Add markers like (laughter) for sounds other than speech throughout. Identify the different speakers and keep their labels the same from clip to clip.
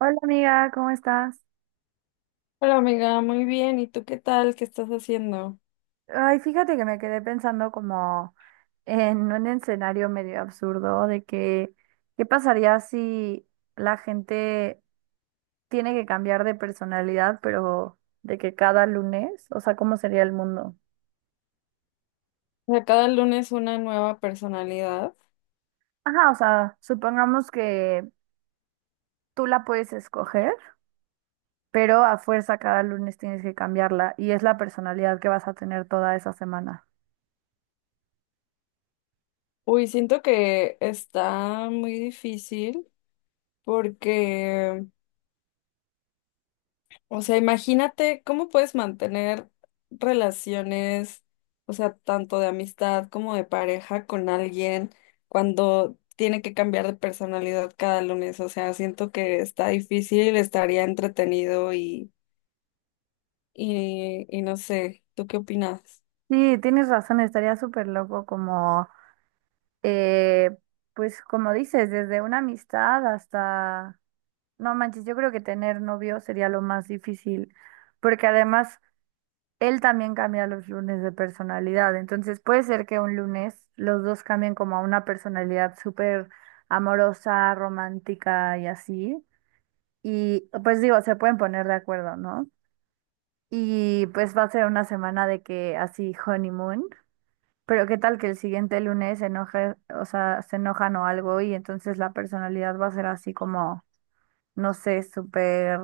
Speaker 1: Hola amiga, ¿cómo estás?
Speaker 2: Hola amiga, muy bien. ¿Y tú qué tal? ¿Qué estás haciendo?
Speaker 1: Ay, fíjate que me quedé pensando como en un escenario medio absurdo de que, ¿qué pasaría si la gente tiene que cambiar de personalidad, pero de que cada lunes? O sea, ¿cómo sería el mundo?
Speaker 2: O sea, cada lunes una nueva personalidad.
Speaker 1: Ajá, o sea, supongamos que tú la puedes escoger, pero a fuerza cada lunes tienes que cambiarla y es la personalidad que vas a tener toda esa semana.
Speaker 2: Uy, siento que está muy difícil porque, o sea, imagínate cómo puedes mantener relaciones, o sea, tanto de amistad como de pareja con alguien cuando tiene que cambiar de personalidad cada lunes. O sea, siento que está difícil, estaría entretenido y no sé, ¿tú qué opinas?
Speaker 1: Sí, tienes razón, estaría súper loco como... Eh, pues como dices, desde una amistad hasta, no manches, yo creo que tener novio sería lo más difícil, porque además él también cambia los lunes de personalidad, entonces puede ser que un lunes los dos cambien como a una personalidad súper amorosa, romántica y así, y pues digo, se pueden poner de acuerdo, ¿no? Y pues va a ser una semana de que así honeymoon. Pero qué tal que el siguiente lunes se enoje, o sea, se enojan o algo y entonces la personalidad va a ser así como, no sé, súper,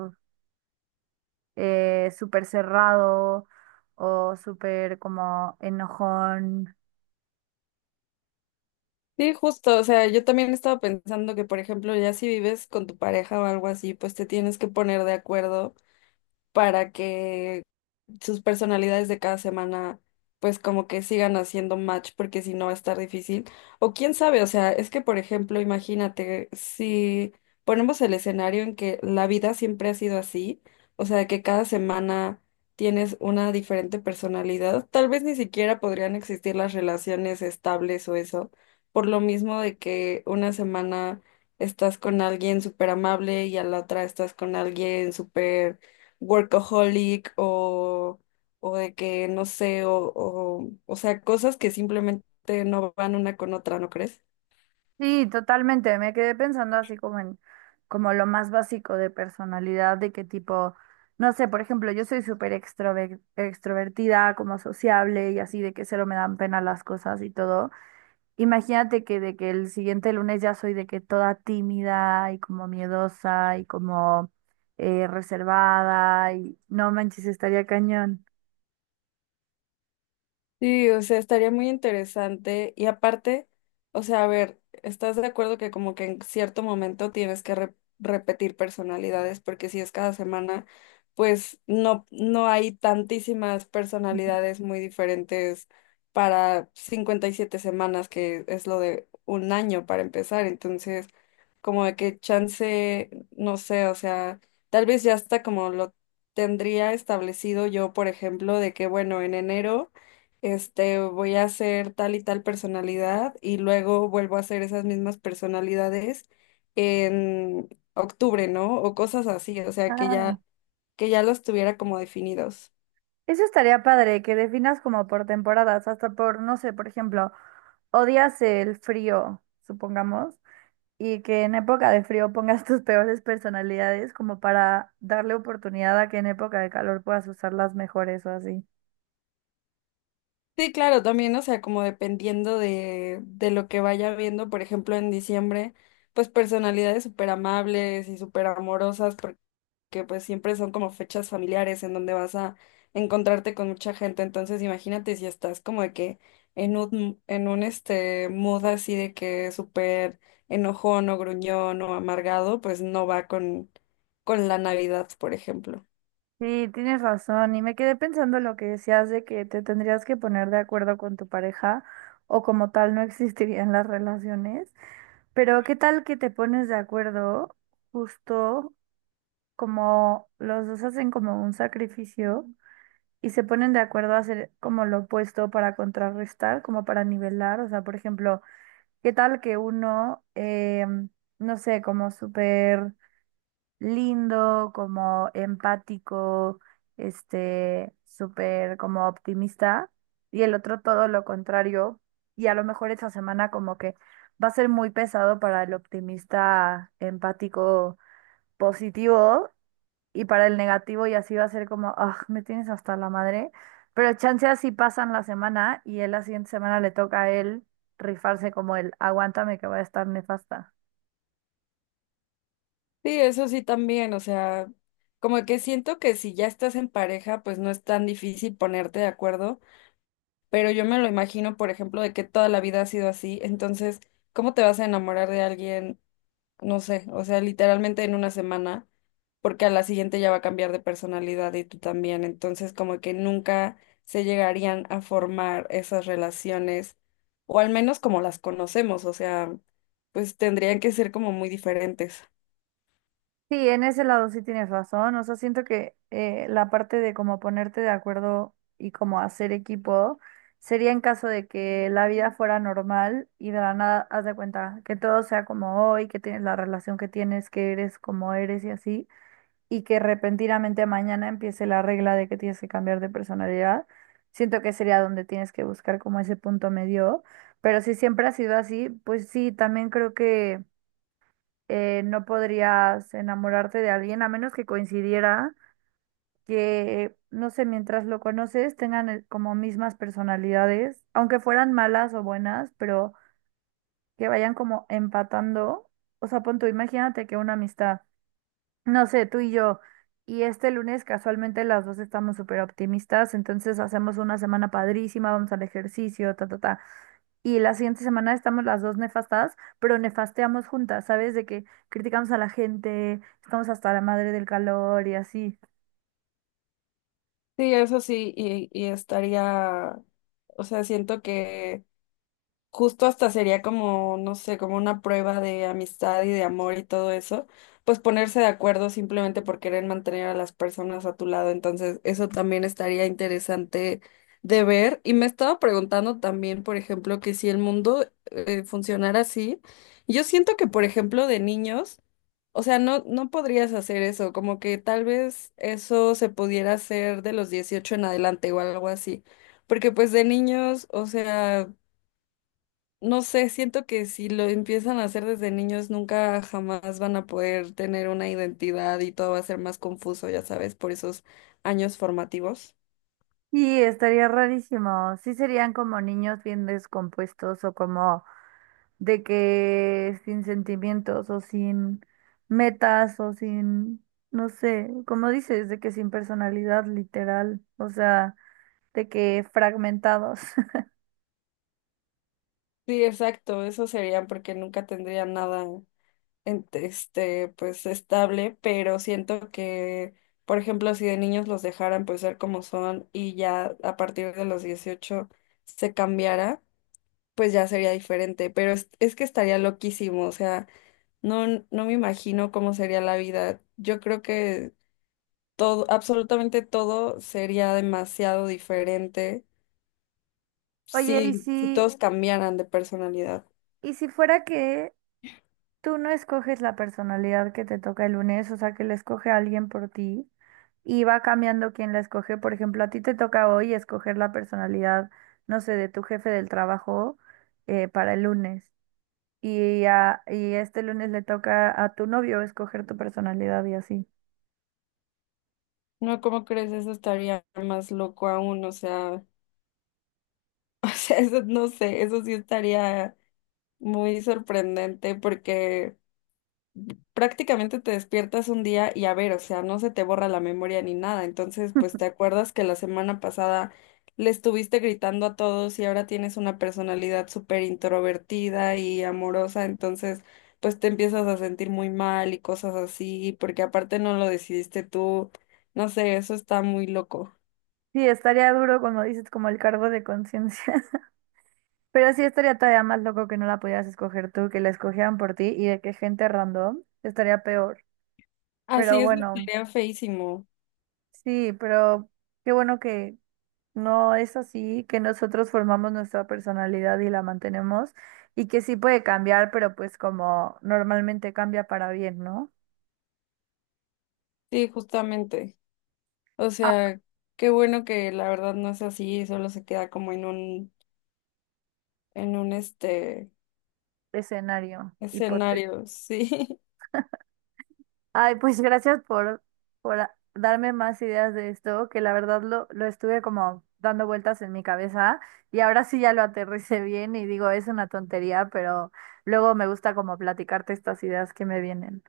Speaker 1: súper cerrado o súper como enojón.
Speaker 2: Sí, justo, o sea, yo también estaba pensando que, por ejemplo, ya si vives con tu pareja o algo así, pues te tienes que poner de acuerdo para que sus personalidades de cada semana pues como que sigan haciendo match porque si no va a estar difícil. O quién sabe, o sea, es que por ejemplo, imagínate, si ponemos el escenario en que la vida siempre ha sido así, o sea, que cada semana tienes una diferente personalidad, tal vez ni siquiera podrían existir las relaciones estables o eso, por lo mismo de que una semana... Estás con alguien súper amable y a la otra estás con alguien súper workaholic o de que no sé, o sea, cosas que simplemente no van una con otra, ¿no crees?
Speaker 1: Sí, totalmente. Me quedé pensando así como en, como lo más básico de personalidad, de qué tipo, no sé, por ejemplo, yo soy súper extrovertida, como sociable y así, de que cero me dan pena las cosas y todo. Imagínate que de que el siguiente lunes ya soy de que toda tímida y como miedosa y como reservada y no manches, estaría cañón.
Speaker 2: Sí, o sea, estaría muy interesante. Y aparte, o sea, a ver, ¿estás de acuerdo que como que en cierto momento tienes que repetir personalidades? Porque si es cada semana, pues no hay tantísimas personalidades muy diferentes para 57 semanas, que es lo de un año para empezar. Entonces, como de que chance, no sé, o sea, tal vez ya está como lo tendría establecido yo, por ejemplo, de que bueno, en enero este, voy a hacer tal y tal personalidad y luego vuelvo a hacer esas mismas personalidades en octubre, ¿no? O cosas así, o sea, que
Speaker 1: Ah,
Speaker 2: ya, que ya los tuviera como definidos.
Speaker 1: eso estaría padre, que definas como por temporadas, hasta por, no sé, por ejemplo, odias el frío, supongamos, y que en época de frío pongas (laughs) tus peores personalidades como para darle oportunidad a que en época de calor puedas usar las mejores o así.
Speaker 2: Sí, claro, también, o sea, como dependiendo de lo que vaya viendo, por ejemplo, en diciembre, pues personalidades súper amables y súper amorosas, que pues siempre son como fechas familiares en donde vas a encontrarte con mucha gente. Entonces imagínate si estás como de que en un este mood así de que súper enojón o gruñón o amargado, pues no va con la Navidad, por ejemplo.
Speaker 1: Sí, tienes razón. Y me quedé pensando lo que decías de que te tendrías que poner de acuerdo con tu pareja o como tal no existirían las relaciones. Pero ¿qué tal que te pones de acuerdo justo como los dos hacen como un sacrificio y se ponen de acuerdo a hacer como lo opuesto para contrarrestar, como para nivelar? O sea, por ejemplo, ¿qué tal que uno, no sé, como súper lindo, como empático, este, súper como optimista, y el otro todo lo contrario, y a lo mejor esta semana como que va a ser muy pesado para el optimista empático positivo, y para el negativo y así va a ser como, ah, me tienes hasta la madre, pero chance así pasan la semana y él la siguiente semana le toca a él rifarse como el, aguántame que va a estar nefasta.
Speaker 2: Sí, eso sí también, o sea, como que siento que si ya estás en pareja, pues no es tan difícil ponerte de acuerdo, pero yo me lo imagino, por ejemplo, de que toda la vida ha sido así, entonces, ¿cómo te vas a enamorar de alguien? No sé, o sea, literalmente en una semana, porque a la siguiente ya va a cambiar de personalidad y tú también, entonces como que nunca se llegarían a formar esas relaciones, o al menos como las conocemos, o sea, pues tendrían que ser como muy diferentes.
Speaker 1: Sí, en ese lado sí tienes razón. O sea, siento que la parte de como ponerte de acuerdo y como hacer equipo sería en caso de que la vida fuera normal y de la nada haz de cuenta que todo sea como hoy, que tienes la relación que tienes, que eres como eres y así, y que repentinamente mañana empiece la regla de que tienes que cambiar de personalidad. Siento que sería donde tienes que buscar como ese punto medio. Pero si siempre ha sido así, pues sí, también creo que no podrías enamorarte de alguien a menos que coincidiera que, no sé, mientras lo conoces tengan como mismas personalidades, aunque fueran malas o buenas, pero que vayan como empatando. O sea, pon tú, imagínate que una amistad, no sé, tú y yo, y este lunes casualmente las dos estamos súper optimistas, entonces hacemos una semana padrísima, vamos al ejercicio, ta, ta, ta y la siguiente semana estamos las dos nefastadas, pero nefasteamos juntas, ¿sabes? De que criticamos a la gente, estamos hasta la madre del calor y así.
Speaker 2: Sí, eso sí, y estaría, o sea, siento que justo hasta sería como, no sé, como una prueba de amistad y de amor y todo eso, pues ponerse de acuerdo simplemente por querer mantener a las personas a tu lado. Entonces, eso también estaría interesante de ver. Y me estaba preguntando también, por ejemplo, que si el mundo funcionara así, yo siento que, por ejemplo, de niños, o sea, no podrías hacer eso, como que tal vez eso se pudiera hacer de los 18 en adelante o algo así. Porque pues de niños, o sea, no sé, siento que si lo empiezan a hacer desde niños, nunca jamás van a poder tener una identidad y todo va a ser más confuso, ya sabes, por esos años formativos.
Speaker 1: Y estaría rarísimo. Sí, serían como niños bien descompuestos o como de que sin sentimientos o sin metas o sin, no sé, como dices, de que sin personalidad literal, o sea, de que fragmentados. (laughs)
Speaker 2: Sí, exacto, eso sería porque nunca tendrían nada este, pues estable, pero siento que, por ejemplo, si de niños los dejaran pues ser como son y ya a partir de los 18 se cambiara pues ya sería diferente, pero es que estaría loquísimo, o sea, no me imagino cómo sería la vida. Yo creo que todo, absolutamente todo sería demasiado diferente
Speaker 1: Oye, ¿y
Speaker 2: si
Speaker 1: si,
Speaker 2: todos cambiaran de personalidad.
Speaker 1: y si fuera que tú no escoges la personalidad que te toca el lunes, o sea, que la escoge alguien por ti y va cambiando quién la escoge. Por ejemplo, a ti te toca hoy escoger la personalidad, no sé, de tu jefe del trabajo para el lunes. Y este lunes le toca a tu novio escoger tu personalidad y así.
Speaker 2: No, ¿cómo crees? Eso estaría más loco aún, o sea, (laughs) o sea, eso no sé, eso sí estaría muy sorprendente porque prácticamente te despiertas un día y a ver, o sea, no se te borra la memoria ni nada. Entonces, pues te
Speaker 1: (laughs)
Speaker 2: acuerdas que la semana pasada le estuviste gritando a todos y ahora tienes una personalidad súper introvertida y amorosa, entonces, pues te empiezas a sentir muy mal y cosas así, porque aparte no lo decidiste tú. No sé, eso está muy loco.
Speaker 1: Sí, estaría duro, como dices, como el cargo de conciencia. (laughs) Pero sí estaría todavía más loco que no la pudieras escoger tú, que la escogieran por ti y de que gente random estaría peor. Pero
Speaker 2: Así es,
Speaker 1: bueno.
Speaker 2: estaría feísimo.
Speaker 1: Sí, pero qué bueno que no es así, que nosotros formamos nuestra personalidad y la mantenemos y que sí puede cambiar, pero pues como normalmente cambia para bien, ¿no?
Speaker 2: Sí, justamente. O
Speaker 1: Ah,
Speaker 2: sea, qué bueno que la verdad no es así, solo se queda como en un, este
Speaker 1: escenario hipotético.
Speaker 2: Escenarios, sí. (laughs)
Speaker 1: Ay, pues gracias por darme más ideas de esto, que la verdad lo estuve como dando vueltas en mi cabeza y ahora sí ya lo aterricé bien y digo, es una tontería, pero luego me gusta como platicarte estas ideas que me vienen.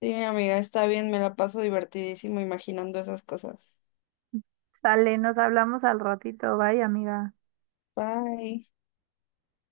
Speaker 2: Sí, amiga, está bien, me la paso divertidísimo imaginando esas cosas.
Speaker 1: Dale, nos hablamos al ratito. Bye, amiga.
Speaker 2: Bye.